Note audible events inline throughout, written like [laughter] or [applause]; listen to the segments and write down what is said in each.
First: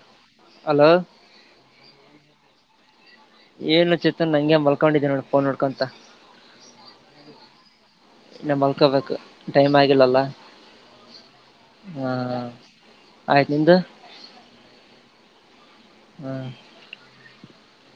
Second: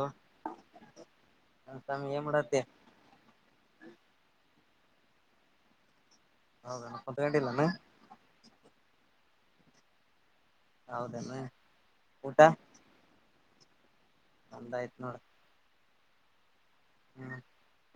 ಅೋ hello ನಸಾಮ ಏನ್ ಮಾಡತ್ತೆ ಏನು ಚಿತ್ರ ನಂಗೆ ಮಲ್ಕೊಂಡಿದ್ದೀ ನೋ ಫೋನ್ ನೋಡ್ಕೊಂತ ಹೌದಣಪ್ಪದಗಡಿಿಲ್ಲಾನ ಇ ಮಲ್ಕೊಬೇಕು ಟೈಮ್ ಆಗಿಲ್ಲಲ್ಲ ಹೌದೇಮ್ಮ ಊಟ ಆಯತಿಂದ ಒಂದ ಆಯ್ತ್ ನೋಡ ಹ್ಮ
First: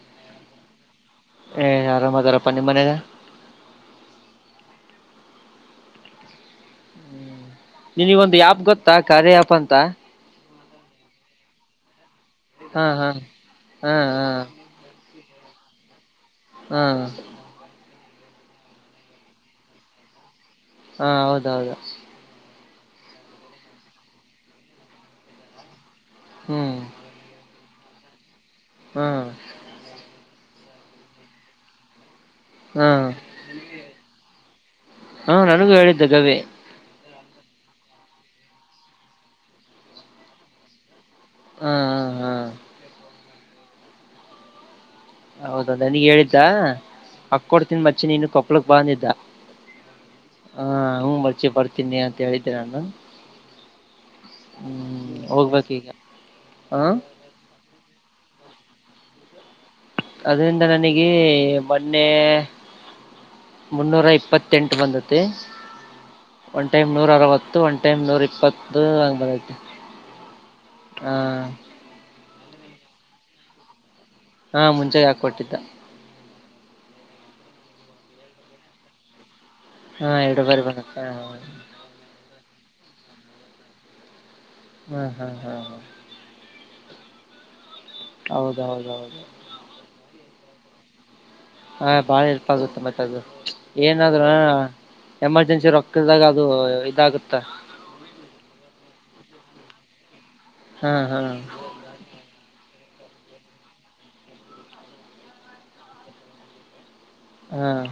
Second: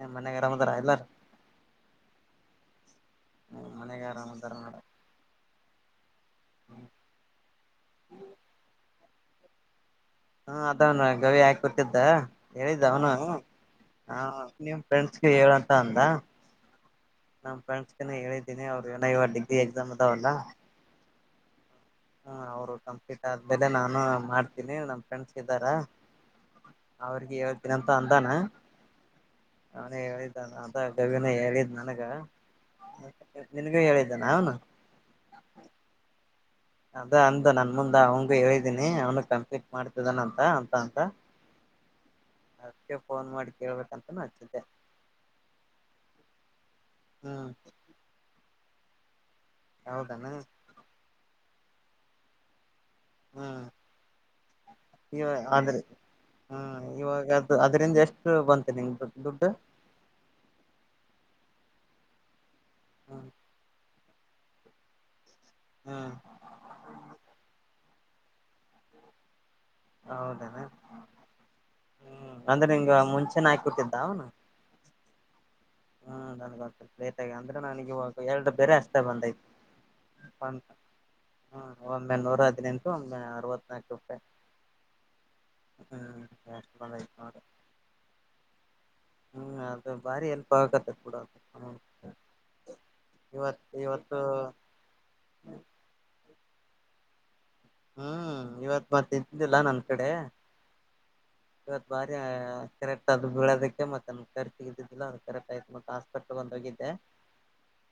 ಹ್ಮ್ ಮನೆ ಗರ ಮ ರಲ್ಲಾರ ಏ ಆರಾಮ್ದಾರಪ್ಪ ನಿಮ್ಮ್ ಮನದ ಹ್ಮ ಮನೆಗೆ ಆರಾಮಂತಾರ ನಡ ಹ್ಮ ನಿಿನಗ ಒಂದು ಆ್ಯಪ್ ಗೊತ್ತಾ ಕಾರರೆ ಆಪ್ ಅಂತ ಹಾ ಅದವನು ಗವಿ ಹಾಕ ಕೊತಿದ್ದ ಹಾ ಹೇಳಿದ್ದ ಹಾ ಅವನು ಹಾ ಹ ಹಾ ನಿ್ ಫ್ರೆಂಡ್ಸ್ ಹೇಳಂತ ಅಂದ ಹ್ಮ ನಮ್ ಫ್ರೆಂಡ್ಸ್ಗೆನ ಹೇಳಿದ್ದೀನಿ ಅವ್ರು ಏನ ಇವ ಡಿಗ್ರಿ ಎಕ್ಸಾಮ್ ಅದಾವಲ್ಲ ಹಾ ಹೌದೌದು ಹ್ಮ ಅವರು ಕಂಪ್ಲೀಟ್ ಆದ್ಮೇಲೆ ನಾನು ಮಾಡ್ತೀನಿ ನಮ್ ಫ್ರೆಂಡ್ಸ್ ಇದ್ದಾರ ಹ್ಮ್ ಅವ್ರಿಗೆ ಹಏಳ್ ದಿನಂತ ಅಂದಾನ ಹ್ಮ ಂತ ಗವಿನ ಹೇಳಿದ್ ನನಗ ಹಾ ನಿನ್ಗೂ ಹೇಳಿದ್ದಾನ ಅವನು ಹಾ ನನಗೂ ಹೇಳಿದ್ದೆ ಕವಿ ಅದ ಅಂದ ನನ್ ಮುಂದ್ ಅವಂಗ ಹೇಳಿದೀನಿ ಅವನ ಕಂಪ್ಲೀಟ್ ಮಾಡ್ತಿದಾನಂತ ಅಂತ ಅಂತ ಹ್ಮ್ ಹ್ಮ್ ಹ್ಮ್ ಕೇಳ್ಬೇಕಂತನೂ ಅಚ್ಚುತ್ತೆ ಹೌದ ನನಗ್ ಹೇಳಿದ್ದ ಹಕ್ಕ ಹ್ಮ್ ಕೊಡ್ತನ್ ಮಚ್ಚಿನ ನೀನು ಕೊಪ್ಲಕ್ ಬಂದಿದ್ದ ಹೌದಾನ ಹಾ ಹ್ಞ ಮರ್ಚಿ ಬರ್ತೀನಿ ಅಂತ ಹೇಳಿದ್ದೆ ನಾನು ಹ್ಮ್ ಹ್ಮ್ ಇವ ಆದ್ರೆ ಹೋಗ್ಬೇಕೀಗ ಹ ಹ್ಮ ಇವಾಗ ಅದು ಅದ್ರಂದ ಎಷ್ಟು ಬಂತ ಎ ಇ ಅದ್ರಂದ ನನಗೆ ಮೊನ್ನೆ ಹಾ ಮುನ್ನೂರ ಇಪ್ಪತ್ತೆಂಟು ಬಂದತೆೆ ಹ್ಮ್ ಒಂದು ಟೈಮ್ ನೂರ ಅರವತ್ತು ಒನ್ ಎತ್ತ ಎನೂರು ಇಪ್ಪತ್ತು ಅಂಗ್ಬದೈು ಹೌದನಾ ಹಾ ಹ್ಮ್ ಅಂದ್ರೆ ನಿಂಗ ಮುಂಚೆ ಆಕಿ ಕೊಟ್ಟಿದ್ದ್ ಹಾ ಮುಂಚೆೆಗೆ ಹಾಕ ಕೊೊಟ್ಟಿದ್ದ ಹ್ಮ್ ನನ್ ಲೇಟ್ ಆಗ ಅಂದ್ರೆ ನನ ಇವಾಗ ಎರಡು ಬೇರೆ ಅಷ್ಟೇ ಬಂದೈ್ತು ಹಾಂ ಎರಡು ಬಾರಿ ಬಂದೈತೆ ಹಾಂ ಹ ಒಂದನೂರ ಂಂದ ಅವತ್ನಾಲ್ಕ ರೂಪಾಯಿ ಹ್ಮ ಹ್ಮ ಹ್ಮ ಹ ಹ್ಮ್ [inaudible] ಹೌದೌದೌದು ಸ್ಗ ಕೂಡ ಹ ಬಾಳ ಇಲ್ಪ ಆಗುತ್ತೆ ಮತ್ತೆ ಅದು ಇವತ್ ಇವತ್ತು ಏನಾದ್ ಎಮರ್ಜೆನ್ಸಿ ರೊಕ್ಕದಾಗ ಅದು ಇದಾಗುತ್ತೆ ಹ್ಮ್ ಇವತ್ ಮತ್ತೆ ಇದ್ದಿಲ್ಲ ನನ್ ಕಡೆ ಹಾಂ ಹಾಂ ಇತ್ ಬಾರ ಕರೆಕ್ಟ್ ಅದು ಬಳೋದಕ್ಕೆ ಮತ್ತ ಕರ್ ತಗ್ದಿದ್ದಿಲ್ಲ ಅದು ಕರೆಕ್ಟ್ ಆಯತು ಮತ್ತ ಹಾಸ್ಪಿಟಲ್ ಬಂದ ಹೋಗಿದ್ದೆ ಹ್ಮ್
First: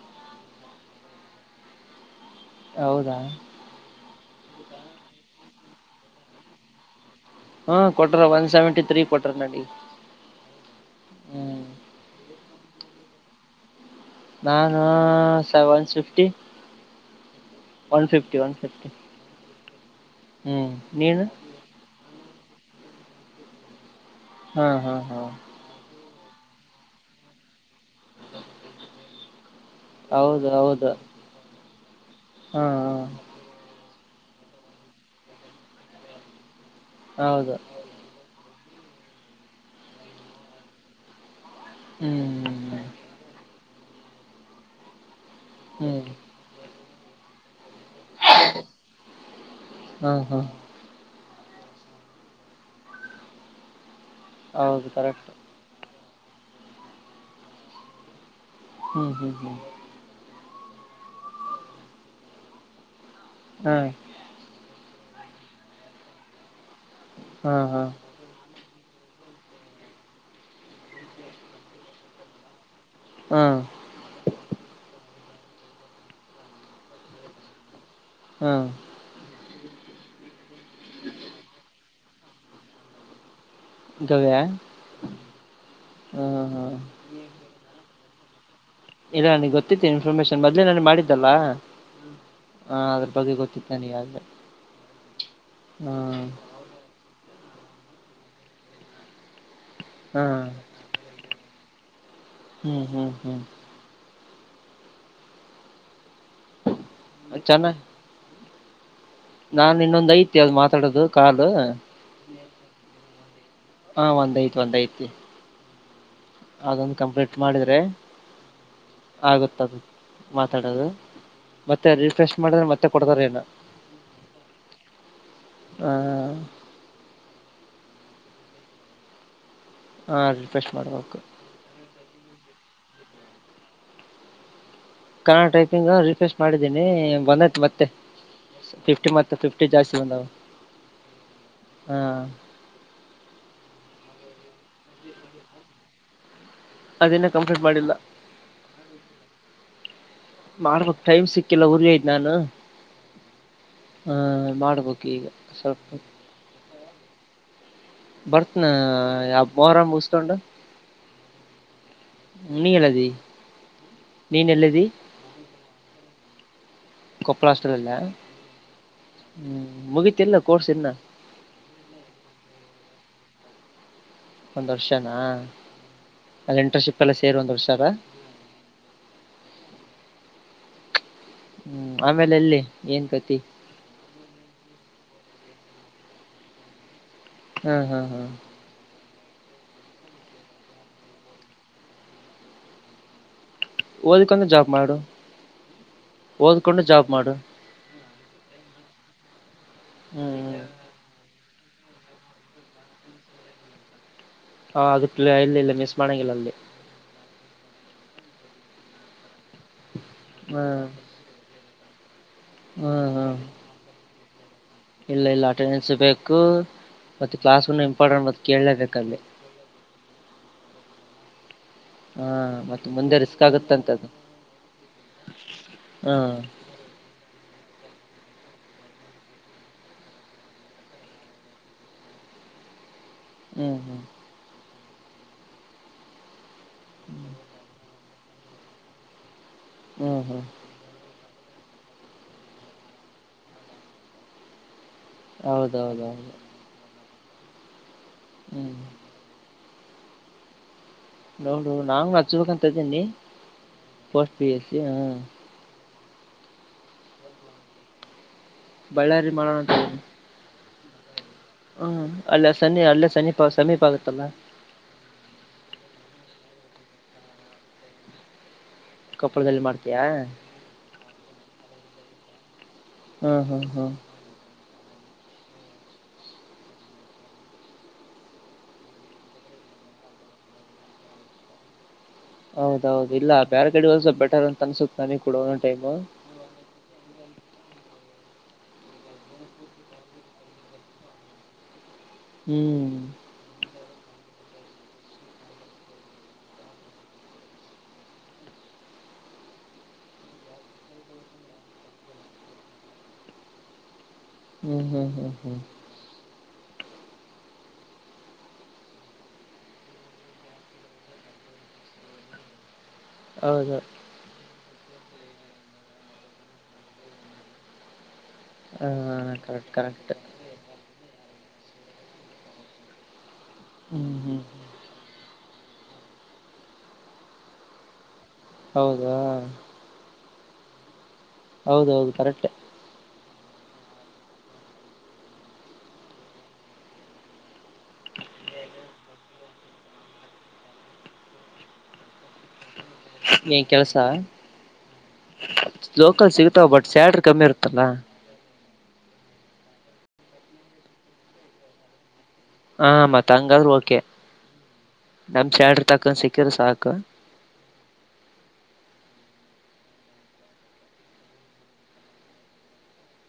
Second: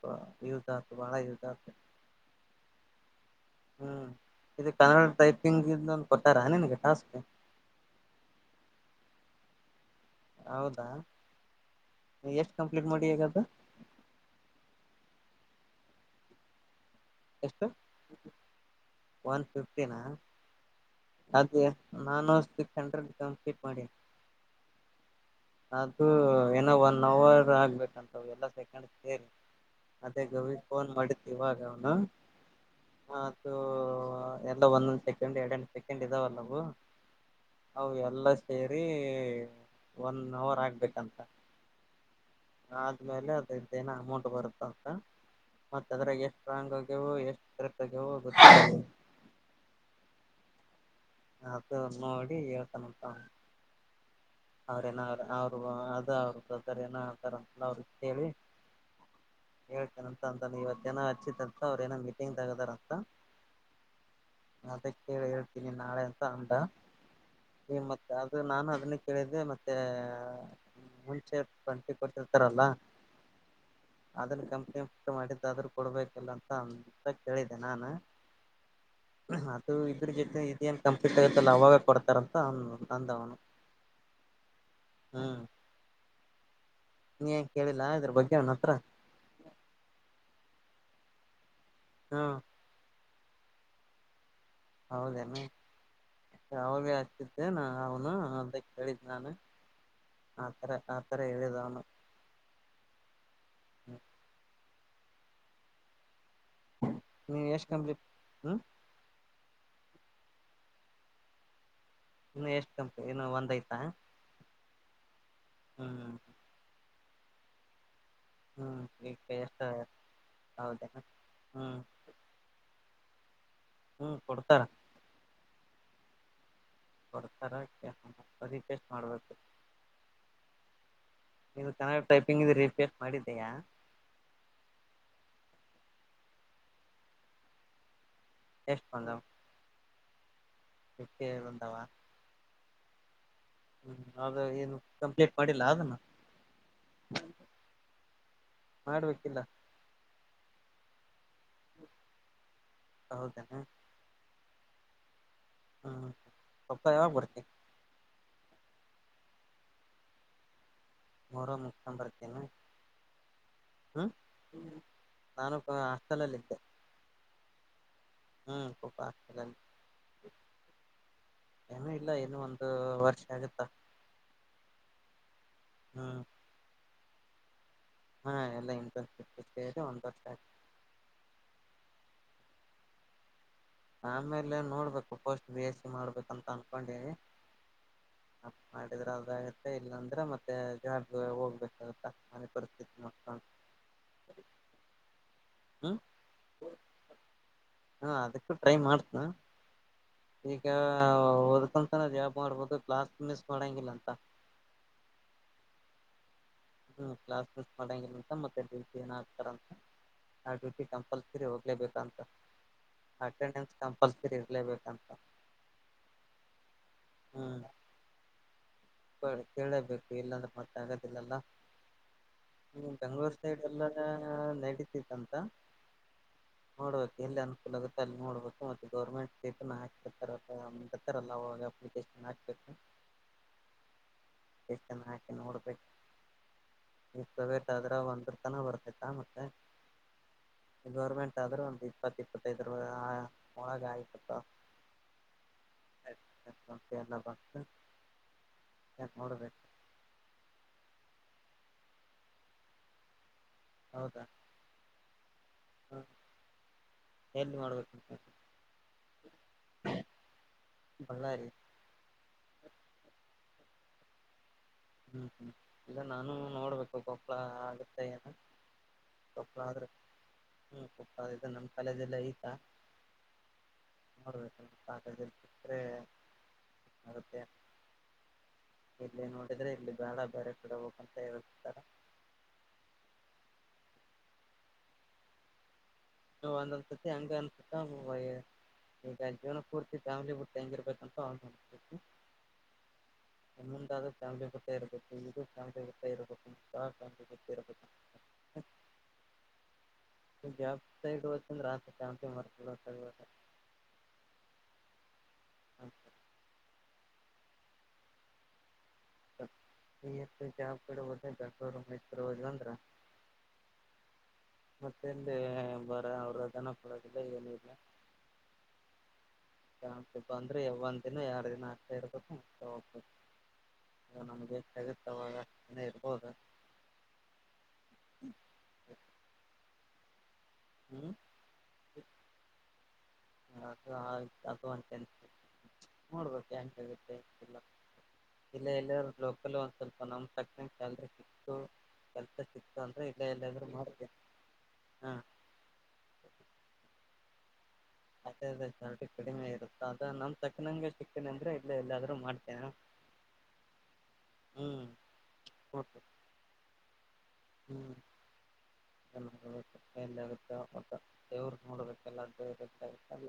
ಪ ಯೂಸ ಮಳ ಯೂಸ ಹೌದಾ ಇದು ಕನ್ನಡ ಟೈಪಿಂಗ್ ಇ ಕೊಟ್ಟಾರ ನಿನಗೆ ಟಾಸ್ಕ್ ಹ್ಮ ಕೊಟ್ರ ಒನ್ ಸೆವೆಂಟಿ ತ್ರೀ ಕೊಟ್ರ ನಡಿ ಹೌದಾ ಎಷ್ಟು ಕಂಪ್ಲೀಟ್ ಮಾಡಿ ಹದು ನಾನು ಸೆವೆನ್ ಫಿಫ್ಟಿ ಎಷ್ಟು ಒನ್ಫಿಫ್ಟಿ ಒನ್ಫಿಫ್ಟಿ ಅದ ನಾನು ಸಿಕ್ ಹಂಡ್ರೆಡ್ ಕಂಪ್ಲೀಟ್ ಮಾಡಿ ಹ್ಮ್ ಹ್ಮ ಹಾ್ ಅದುೂ ಏನೋ ಒನ್ ಅವರ್ ಆಗ್ಬೇಕು ಎಲ್ಲ ಸೆಕಂಡ್ ಸೇರಿ ಅದೇ ಹೌದು ಗವ ಫೋನ್ ಹೌದು ಮಾಡಿತ್ ಇವಾಗ ಅವನು ಹಾ ಹಾತ ಎಲ್ಲ ಒಂದೊಂದ್ ಸೆಕೆಂಡ್ ಎರಡ್ಂ ಸೆಕೆಂಡ್ ಇದಾವಲ್ಲವು ಹೌದು ಅವು ಎಲ್ಲ ಸೇರಿ ಒನ್ ಅವರ್ ಆಗ್ಬೇಕಂತ ಹ್ಮ್ ಆದ್ಮೇಲೆ ಅದ್ರ ಏನ ಅಮೌಂಟ್ ಬರುತ್ತ ಅಂತ ಹ್ಮ್ ಮತ್ತ ಹ್ಮ್ ಅದ್ರಾಗ ಎಷ್ಟ್ರಾಂಗ್ ಆ ಎಷ್ಟ ತರತವೋ ಗೊತ್ತ ಹಾ ಹಾ ಅದು ನೋಡಿ ಹೇಳ್ತಾನಪ್ಪ ಹೌದು ಅವ್ರೇನ್ರ ಕರೆಕ್ಟ್ ಅವರು ಅ ಏನ ಹತಾರ ಅಂತೆ ಅವ್ರಿಗೆ ಕೇಳಿ ಹ್ಮ್ ಹ್ಮ್ ಹ್ಮ್ ಇವತ್ ಜನ ಹಚ್ಚಿದ ಅಂತ ಅವ್ರಏನೋ ಮೀಟಿಂಗ್ ತಗದಾರ ಅಂತ ಹ್ಮ್ ಕಿ ಹೇಳ್ತೀನಿ ನಾಳೆ ಅಂತ ಅಂಡ ಹಾ ಈ ಹಾ ಮತ್ತೆ ಅದು ನಾನು ಅದನ್ನ ಕಳಿದ ಮತ್ತೆ ಮುಂಚೆ ಬಂಟಿ ಕೊಟ್ಟಿರ್ತಾರಲ್ಲ ಹಾ ಅದನ್ನು ಕಂ ಮಾಡಿದ್ದಾದ್ರೂ ಕೊಡ್ಬೇಕಲ್ಲ ಅಂತ ಅಂತ ಕೇಳಿದೆೆ ನಾನು ಹಾ ಅದು ಇದ್ರ ಜೊತೆ ಇದೇನ್ ಕಂಪ್ಲೀಟ್ ಆಗುತ್ತಲ್ಲ ಅವಾಗ ಕೊಡ್ತ ಕರ ಆನಂತಾಂತ ಆಾವನ ಗವ್ಯಾ ಹ್ಮ ಹಾ ನೀ ನ್ ಕೇಳಿಲ್ಲ ಇದ್ರ ಬಗ್ಗೆ ಅವ ಇಲ್ಲ ನನಗ್ ಗೊತ್ತತ್ತೀನಿ ಇನ್ಫಾರ್ಮೇಶನ್ ಮದ್ಲೇ ನಾನು ಮಾಡಿದ್ದಲ್ಲ ಹ್ಮ್ ಹ ಆದ್ರೆ ಬಗ್ಗೆ ಗೊತ್ತಿತ್ತಾನಗೆ ಹೌದೇನು ಅವ ಭ ಹಚ್ಚಿದ್ದ ನ ಅವನು ಅಂತ ಕೇಳಿದ್ ನಾನು ಹಾ ಆತರ ಆತರ ಹೇಳಿದ ಅವ್ನು. ಹ್ಮ್ ಹ್ಮ್ ಹ್ಮ್ ನೀ ಎಷ್ಟ ಕಮ್ಮ ಬಿತ್ತ ಹ್ಮ್ - ನಾ ಇನ್ನೊಂದ್ ಐತಿ ಅದು ಮಾತಾಡೋದು ಕಾದು ಇನ್ನು ಎಷ್ಟು ಕಂಪ ಇನ್ನು ಒಂದ್ ಆಯ್ತಾ? ಹಾ ಒಂದ್ [unintelligible] ಹ್ಮ. ಅದೊಂದು ಕಂಪ್ಲೀಟ್ ಮಾಡಿದ್ರೆ. ಹ್ಮ್ ಈಗ ಎಷ್ಟ ಆಗುತ್ತದ ಮಾತಾಡೋದು- ಹೌದೇನ ಹ್ಮ್ ಮತ್ತೆ ರೀಫ್ರೆಶ್ ಮಾಡಿದ್ರೆ ಮತ್ತೆ ಕೊಡ್ತಾರ ಏನ? ಹ್ಮ್ ಕೊಡ್ತಾರ. ಹಾ. ಕೊಡ್ತಾರ ರಿಫ್ರೆಶ್ ಮಾಡ್ಬೇಕ. ಹಾ ರಿಫ್ರೆಶ್ ಮಾಡ್ಬೇಕು ಇದು ಕನ್ನಡ ಟೈಪಿಂಗ್ ಇದೆ ರೀಪೇರ್ ಮಾಡಿದಯಾ. ಕನ್ನಡ ಟೈಪಿಂಗ್ ರಿಫ್ರೆಶ್ ಮಾಡಿದ್ದೀನಿ ಬಂದೈತ್ ಮತ್ತೆ ಎಷ್ಟು ಫಿಫ್ಟಿ ಬಂದವ ಮತ್ತೆ ಫಿಫ್ಟಿ ಜಾಸ್ತಿ ಚಂದಾವ. [unintelligible] ಹ್ಮ್ ಅದ ಏನು ಕಂಪ್ಲೀಟ್ ಮಾಡಿಲ್ಲ ಅದನ್ನ? ಅದ ಇನ್ನ ಕಂಪ್ಲೀಟ್ ಮಾಡಿಲ್ಲ ಮಾಡ್ಬೇಕಿಲ್ಲ ಮಾಡಬೇಕ್ ಟೈಮ್ ಸಿಕ್ ಕ್ಕಿಲ್ಲ ಊರಿಗೆ ಹೋಗಿದ್ದೆ ನಾನು ಹೌದೇನಾ ಹ ಮಾಡ್ಬೇಕು ಈಗ. ಸಲ್ಪ ಪಪ್ಪಾ ಯಾವಾಗ ಬರ್ತೀ? ಬರ್ತಿನ ಯಬ್ ಮೊಹರಂ ಮುಸ್ಕೊಂಡು. ಮೊಹರಂ ಮುಗಿಸಿಕೊಂಡು ಬರ್ತಿ ಏನ್? ಎಲ್ಲದಿ ಹ್ಮ ನೀನ್ ಎಲ್ಲದಿ ನಾನೂಬ್ಬ ಹಾಸ್ಟೆಲಲ್ಲಿ ಇದ್ದೆ. ಕೊಪ್ಪಳ ಹಾಸ್ಟೆಲಲ್ಲೈ ಹ್ಮ್ ಪಾಪ ಹಾಸ್ಟೆಲಲ್ಲಿ ಹ್ಮ ಮುಗತಿ ಇಲ್ಲ ಕೋರ್ಸ ಇನ್ನ - ಏನೂ ಇಲ್ಲ ಇನ್ನು ಒಂದು ವರ್ಷ ಆಗತ್ತಾ. ಒಂದ್ ವರ್ಷನಾ ಅಲ್ಲಿ ಇಂಟರ್ನ್ಶಿಪ್ ಎಲ್ಲ ಸೇರಿ ಒಂದ್ ವರ್ಷ ಆದ. ಹಾ ಎಲ್ಲ ಇಂಟರ್ನ್ಶಿಪ್ ಎಲ್ಲ ಸೇರಿ ಒಂದ ವರ್ಷ. ಹ್ಮ್ ಆಮೇಲೆ ಎಲ್ಲಿ ಏನ್ ಕಥಿ. ಆಮೇಲೆ ನೋಡ್ಬೇಕು ಪೋಸ್ಟ್ ಬಿ ಎಸ್ ಸಿ ಮಾಡ್ಬೇಕಂತ ಅನ್ಕೊಂಡಿನಿ. ಹ್ಮ್ ಹ್ಮ್. ಇದ್ರಾಗ [unintelligible] ಇಲ್ಲಾಂದ್ರ ಮತ್ತೆ ಜಾಬ್ಗೆ ಹೋಗ್ಬೇಕಾಗ ಹಾನಿ ಪರಿಸ್ಥಿತಿ ನೋಡ್ಕೊಂಡ್. ಓದ್ಕೊಂಡು ಜಾಬ್ ಮಾಡು ಹ್ಮ್ ಓದ್ಕೊಂಡು ಜಾಬ್ ಮಾಡು. ಹ ಅದಕ್ಕೂ ಟ್ರೈ ಮಾಡ್ತಿನ ಹ ಈಗ. ಅಂಕೋತಾನಾ ಜಾಬ್ ಮಾಡ್ಬೋಕು ಕ್ಲಾಸ್ ಮಿಸ್ ಮಾಡಂಗಿಲ್ಲ ಅಂತ. ಹಾ ಆಗತ್ಲ್ಲ ಅಲ್ಲಿ ಇಲ್ಲ ಮಿಸ್ ಮಾಡಂಗಿಲ್ಲ ಅಲ್ಲಿ. ಹ್ಮ್ ಕ್ಲಾಸ್ ಮಿಸ್ ಮಾಡಂಗಿಲ್ಲ ಅಂತ ಮತ್ತೆ ದನ್ಸ ಡೈನ್ ಆಗ್ತಾರಂತ. ನೈಟ್ ಡ್ಯೂಟಿ ಹ್ಮ್ ಕಂಪಲ್ಸರಿ ಹೋಗ್ಲೇಬೇಕು. ಹ್ಮ್ ಹ್ಮ್ ಕಂಪಲ್ಸರಿ ಇರ್ಲೇಬೇಕಂತ ಇಲ್ಲ ಇಲ್ಲ ಅಟೆಂಡೆನ್ಸ್ ಬೇಕು. ಮತ್ತ ಕ್ಲಾಸ್ನು ಇಂಪೋರ್ಟೆಂಟ್ ಮತ್ತ ಕೇಳ್ ಕೇಳೆಬೇಕು ಇಲ್ಲಾಂದ್ರೆ ಮತ್ತೆ ಆಗದಿಲ್ಲಲ್ಲ. ಹ ಹ್ಮ ಮತ್ತೆ ಮುಂದೆ ಬೆಂಗ್ಗಳೂರ್ ರಿಸ್ಕ್ ಸೈಡ್ ಎಲ್ಲ ಆಗುತ್ತಂತ ಅದು ನಡೀತಿತ್ತಂತ. ಹಾ ನೋಡ್ಬೇಕ ಎಲ್ಲಿ ಅನುಕೂಲ ಆಗುತ್ತೆ. ನೋಡ್ಬೇಕು ಮತ್ತೆ ಗೌರ್ಮೆಂಟ್ ಇದನ್ನ ಹಾಕ್ತೀರ್ತರ ಅಲ್ಲ ಆವಾಗ ಅಪ್ಲಿಕೇಶನ್ ಹಾಕ್ಬೇಕು. ಹ್ಮ್. ಅಪ್ಲಿಕೇಶನ್ ಹಾಕಿ ನೋಡ್ಬೇಕು ಇದ ಪ್ರೈವೇಟ್ ಆದ್ರ ಒಂದ [unintelligible] ಬರ್ತಿತ್ತ ಮತ್ತೆ. ಹ್ಮ್ ಹ್ಮ್. ಆದ್ರೂ ಒಂದು ಇಪ್ಪತ್ತ ಇಪ್ಪತ್ತೈದರ ಒಳಗ ಆಯತಪ್ಪ. ಹೌದೌದೌದು ಎಲ್ಲ ಬಂದು ಹ್ಮ್ ಯ ನೋಡ್ಬೇಕ ನೋಡು ನಾ್ ನಚ್ಬೇಕಂತ ಇದೀನಿ ಪೋಸ್ಟ್ ಪಿ ಎಸ ಹ ಹಾ ಎಲ್ಲಿ ಮಾಡ್ಬೇಕುಂತ ಬಳ್ಳಾರಿ ಮಾಡಣ ಬಳ್ಳಾರಿ ಹ್ಮ್ ಅಲ್ಲ ಸನಿ ಅಲ್ಲೆ ಸನಿಪ ಸೀಪ ಆಗತ್ತಲ್ಲ ಹ್ಮ್ ಹ್ಮ್ ಇಲ್ಲ ನಾನು ನೋಡ್ಬೇಕು ಗೋಪ್ಲ ಆಗತ್ತೆ ಏನ ಕೊಪ್ಪಳದಲ್ಲಿ ಮಾಡ್ತೀಯಾ ಸ ಇದು ನಮ್ಮ್ ಕಾಲಲ್ಲ ಆಯ್ತಾ ಹ್ಮ್ ಹ್ಮ್ ಹ್ಮ್ ದ್ರೆ ಚಾಗುತ್ತೆ ಎಲ್ಲ ನೋಡಿ ಇಲ್ಲಿ ಬಾಳ ಬೇರೆ ಕೂಡೆ ಹೋಗ ಅಂತ ಹೇಳ್ತಾರೆ ಹೌದೌದು ಇಲ್ಲ ಬೇರೆ ಕಡೆ ಒ ಸ್ವಲ್ ಬೆಟರ್ ಅಂತ ಅನ್ಸುತ್ತತ್ ನನ ಕೂಡ ಒಂದಂದು ಟೈಮ್ ನೀ ಅಂದತಿ ಅಂಗ ಅ ಈಗ ಜೀವನ ಪೂರ್ತಿ ಜಾಮ್ಲಿ ಬಿುಟ್ಟು ಹೆಂಗಿರ್ಬೇಕಂತ ಅವತ ಹ್ಮ್ ಕಾಮಿಪಟ್ಟ ಇಬೇಕು ಇದು ತಂಬಿಪಟ್ಟ ಇರಬೇಕು ಕಾರ್ ಕಾಮಿಪಟ್ಟ ಇಬೇಕ ಹ ಜಾಬ್ ಸೈಡ್ತ ರತ ಚಂಪ ಮರ್ತ ಹ್ಮ್ ಹ್ಮ್ ಹ್ಮ್ ಹ್ಮ್ ವ ಕಡೆ ಹದಟರುಮರ್ ಹದಂದ್ರ ಹೌದು ದು ಬರ ಅವ್ರಧನ ಪಡದಲ್ಲ ಏನಿಲ್ಲ ಹ್ಮ ಕಾಣತಿ ಬಂದ್ರೆ ಒಂದ್ ದಿನ ಯಾರ್ ದಿನ ಆಗ್ತಾ ಇರ್ಬೇಕತ ಹ್ಮ್ ಹೋಗ್ಬೇಕು ಹ್ಮ್ ನಮ್ಗೆ ಹೆ ಆಗುತ್ತವಾಗ ಏನೇ ಇರ್ಬೋುದು ಹೌದಾ ಹ್ಮ್ ಹೌದೌದು ಕರೆಕ್ಟ್ ಅದು ಆಯ್ತು ಅದು ಅಂತನ್ ನೋಡ್ಬೇಕು ಎಂತಗುತ್ತೆ ಇಲ್ಲ ಎಲ್ಲ ಲೋಕಲ್ ಒಂದ್ ಸ್ವಲ್ಪ ನಮ ಕಟ್ಲ್ರಿ ಸಿಕ್ತು ಕೆಲ್ಸ ಸಿಕ್ತು ಅಂದ್ರೆ ಇಲ್ಲ ನೀ ಎಲ್ಲಾದ್ರೂ ಕೆಲ್ಸ ಮಾಡ್ತೇನೆ ಹಾ ಲೋಕಲ್ ಸಿಗತಾವ ಬಟ್ ಸ್ಯಾಲ್ ಕಮ್ಮಿ ಇರ್ತ ಅದೇ ಅದೇ ಕಡಿಮೆ ಇರುತ್ತ ಅದ ನಮ್ ತಕ್ಕನಂಗ ಸಿಕ್ಕೇನೆ ಅಂದ್ರೆ ಇಲ್ಲ ಎಲ್ಲಾದ್ರೂ ಮಾಡ್ತ ಹ ಮತ್ಂಗಾದ್ರು ಓಕೆ ಹ್ಮ್ ನಮ್ ಚ್ಯಾಡ್ರಿ ನೋಡ್ಬೇಕು ತಕೊಂಡ್ ಸಿಕ್ಕ್ರ ಸಾಕು ಹ್ಮ್ ಹ ಎಂದಾಗುತ್ತಾ ಮತ್ತ ದೇವ್ರ ನೋಡ್ಬೇಕಲ್ಲ ಅಗುತ್ತ ಅಲ್ಲ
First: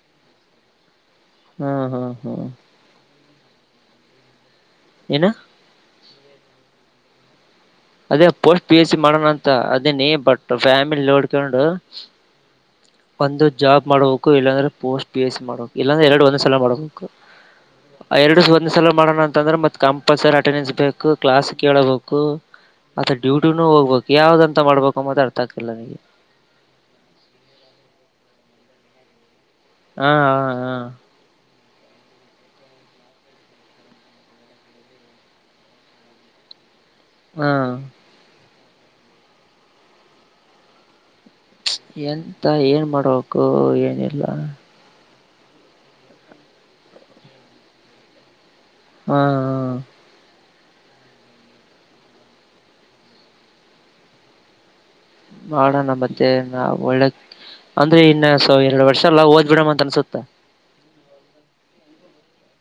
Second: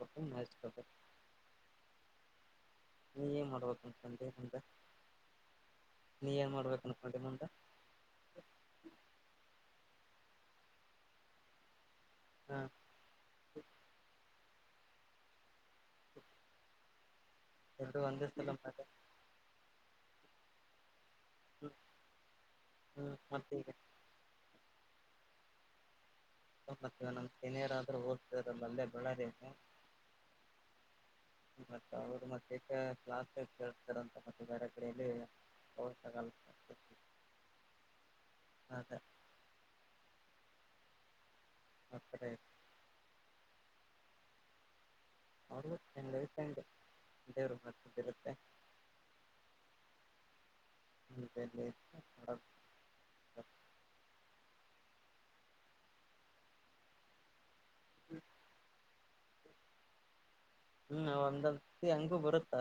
ಕಟ್ಟು ನ ಕಬೇಕ ಹ್ಮ್ ಹಾ ಹ್ಮ್ ನೀ ಏನ್ ಮಾಡ್ಬೋದುಂದೆದ ಇಏನು ನೀ ಏನ್ ಮಾಡ್ಬೇಕ ಅನ್ಕ ಮಂತ ಅದೇ ಪೋಸ್ಟ್ ಪಿ ಎಚ್ ಸಿ ಮಾಡೋಣ ಅಂತ ಅದೇನ ಬಟ್ ಫ್ಯಾಮಿಲಿ ನೋಡ್ಕೊಂಡು ಹ ಒಂದು ಜಾಬ್ ಮಾಡಬೇಕು ಇಲ್ಲಾಂದ್ರೆ ಪೋಸ್ಟ್ಸ್ ಮಾಡ ಎಲ್ಲಾ ಎರಡು ಒಂದು ಸಲ ಮಾಡೋ ಎರಡು ಒಂದ್ ಸಲ ಮಾಡೋಣ ಅಂತ ಅಂದ್ರೆ ಮತ್ ಕಂಪಲ್ಸರಿ ಅಟೆಂಡೆನ್ಸ್ ಬೇಕು ಕ್ಲಾಸ್ ಹ್ಮ್ ಕೇಳಬೇಕು ಅಥ ಹ್ಮ್ ಮತ್ತೆ ಡ್ಯೂಟಿನೂ ಹೋಗ್ಬೇಕು ಯಾವ್ದಂತ ಮಾಡ್ಬೇಕು ಅಮ್ಮದ ಅರ್ಥಕ್ಕೆಲ್ಲ ನಗೆ ಮತ್ತ ನಮ್ಮ ಸನಿಯರಾದ್ರೂ ಹೋಗ್ತ ಅಲ್ಲೇ ಬೆಳ್ಳದೇನು ಹಾ ಹಾ ಹಾ ಮತ್ತ ಅವರು ಮತ್ತೆ ಕ್ಲಾಸ್ ಕಳ್ತಾರಂತ ಮತ್ತೆ ಬೇರೆ ಕಡೆಯಲ್ಲಿ ಹೌ ಸಕ ಹಾ ಹೌದ ಎಂತ ಏನ್ ಮಾಡಬೇಕು ಏನಿಲ್ಲ ಅವರು ಚಂಗ ತಂಡು ದೇವರು ಮತಿದ್ದಿರುತ್ತೆ ಹಾ ಹಾ ನಿ ಮಾಡೋಣ ಮತ್ತೆ ನಾ ಒಳ್ಳಕ್ ಅಂದ್ರೆ ಇನ್ನ ಸ ಎರಡು ವರ್ಷ ಅಲ್ಲಾ ಓದ್ಬ ಬಿಡಮ ಅಂತ ಅನ್ಸುತ್ತ ಹ್ಮ್ ಒಂದ್ತ್ತ ಹಂಗು ಬರುತ್ತ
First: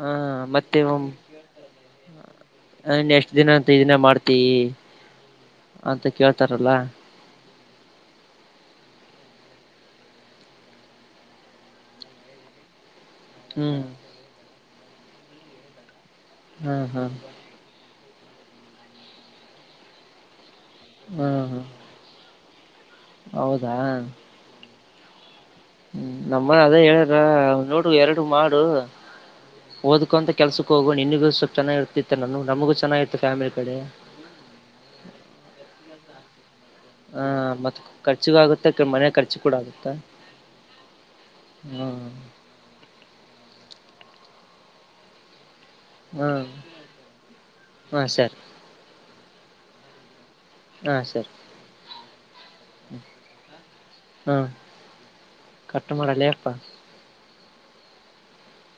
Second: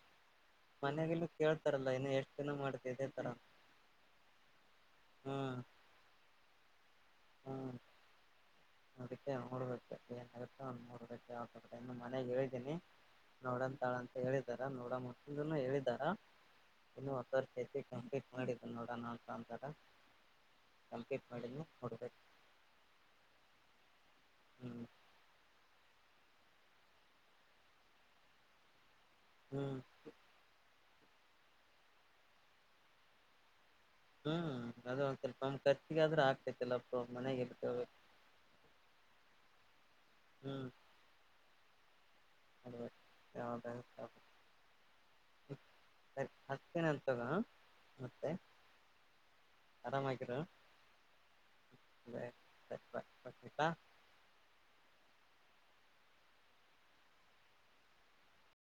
ಹಾ ಮತ್ತೆನ್ ಕೇಳ್ತಾರಲ್ಲ ಇನ್ನು ಎಷ್ಟ್ ದಿನ ಮಾಡ್ತಿ ಇದೇ ತರ ಎಷ್ಟ ದಿನ ಅಂತ ಇದನ್ನ ಮಾಡ್ತಿ ಹ್ಮ್ ಅಂತ ಕೇಳ್ತಾರಲ್ಲ ಹ್ಮ್ ಅ ನೋಡ್ ಏನ್ಗುತ್ತೆ ನೋಡ್ ಇನ್ನು ಮನೆಗ್ ಹೇಳಿದ್ದೀನಿ ಹ್ಮ್ ನೋಡಂತಾಳ ಅಂತ ಹೇಳಿದಾರ ನೋಡ ಮುನು ಹೇಳಿದಾರ ಹ್ಮ್ ಹ್ಮ್ ಇನ್ನು ಹೊವ ಚೇತಿ ಕಂಪ್ಲೀಟ್ ಮಾಡಿದ್ದು ನೋಡೋಣ ಅಂತ ಅಂದಾಗ ಕಂಪ್ಲೀಟ್ ಹ್ಮ್ ಹ್ಮ್ ಮಾಡಿದ ಕೊಡ್ಬೇಕು ಹೌದಾ ಹ್ಮ್ ಹ್ಮ ನಮ್ಮನ್ ಅದ ಹೇಳ್ರ ನೋಡು ಎರಡು ಮಾಡು ಹ್ಮ್ ಓದ್ಕೊಂತ ಕೆಲ್ಸಕ್ ಹೋಗುವ ನಿನ್ನ ಸ್ವಲ್ಪ ಚೆಾಗಿರ್ತಿತ್ತ ನಮಗೂ ಚೆನ್ನಾಗಿತ್ತು ಫ್ಯಾಮಿಲಿ ಕಡೆ ಹ್ಮ್ ಅದ ಒಂದ್ ಸ್ವಲ್ಪ ನಮ್ಖರ್ಚಗಾದ್ರ ಹ ಮತ್ತ ಖರ್ಚಗ ಆಗುತ್ತ ಮನೆ ಖರ್ಚು ಕೂಡ ಆಗುತ್ತಾ ಹ್ಮ್ ಹ್ಮ್ ಅ ಯದ ಹಾ ಹಾ ಸರಿ ಆರಾಮಾಗಿರ ಹಾ ಸರಿ ಬಾಯ್ ಹ್ಮ ಕಟ್ಟು ಮಾಡಲ್ಲ ಇಪ್ಪ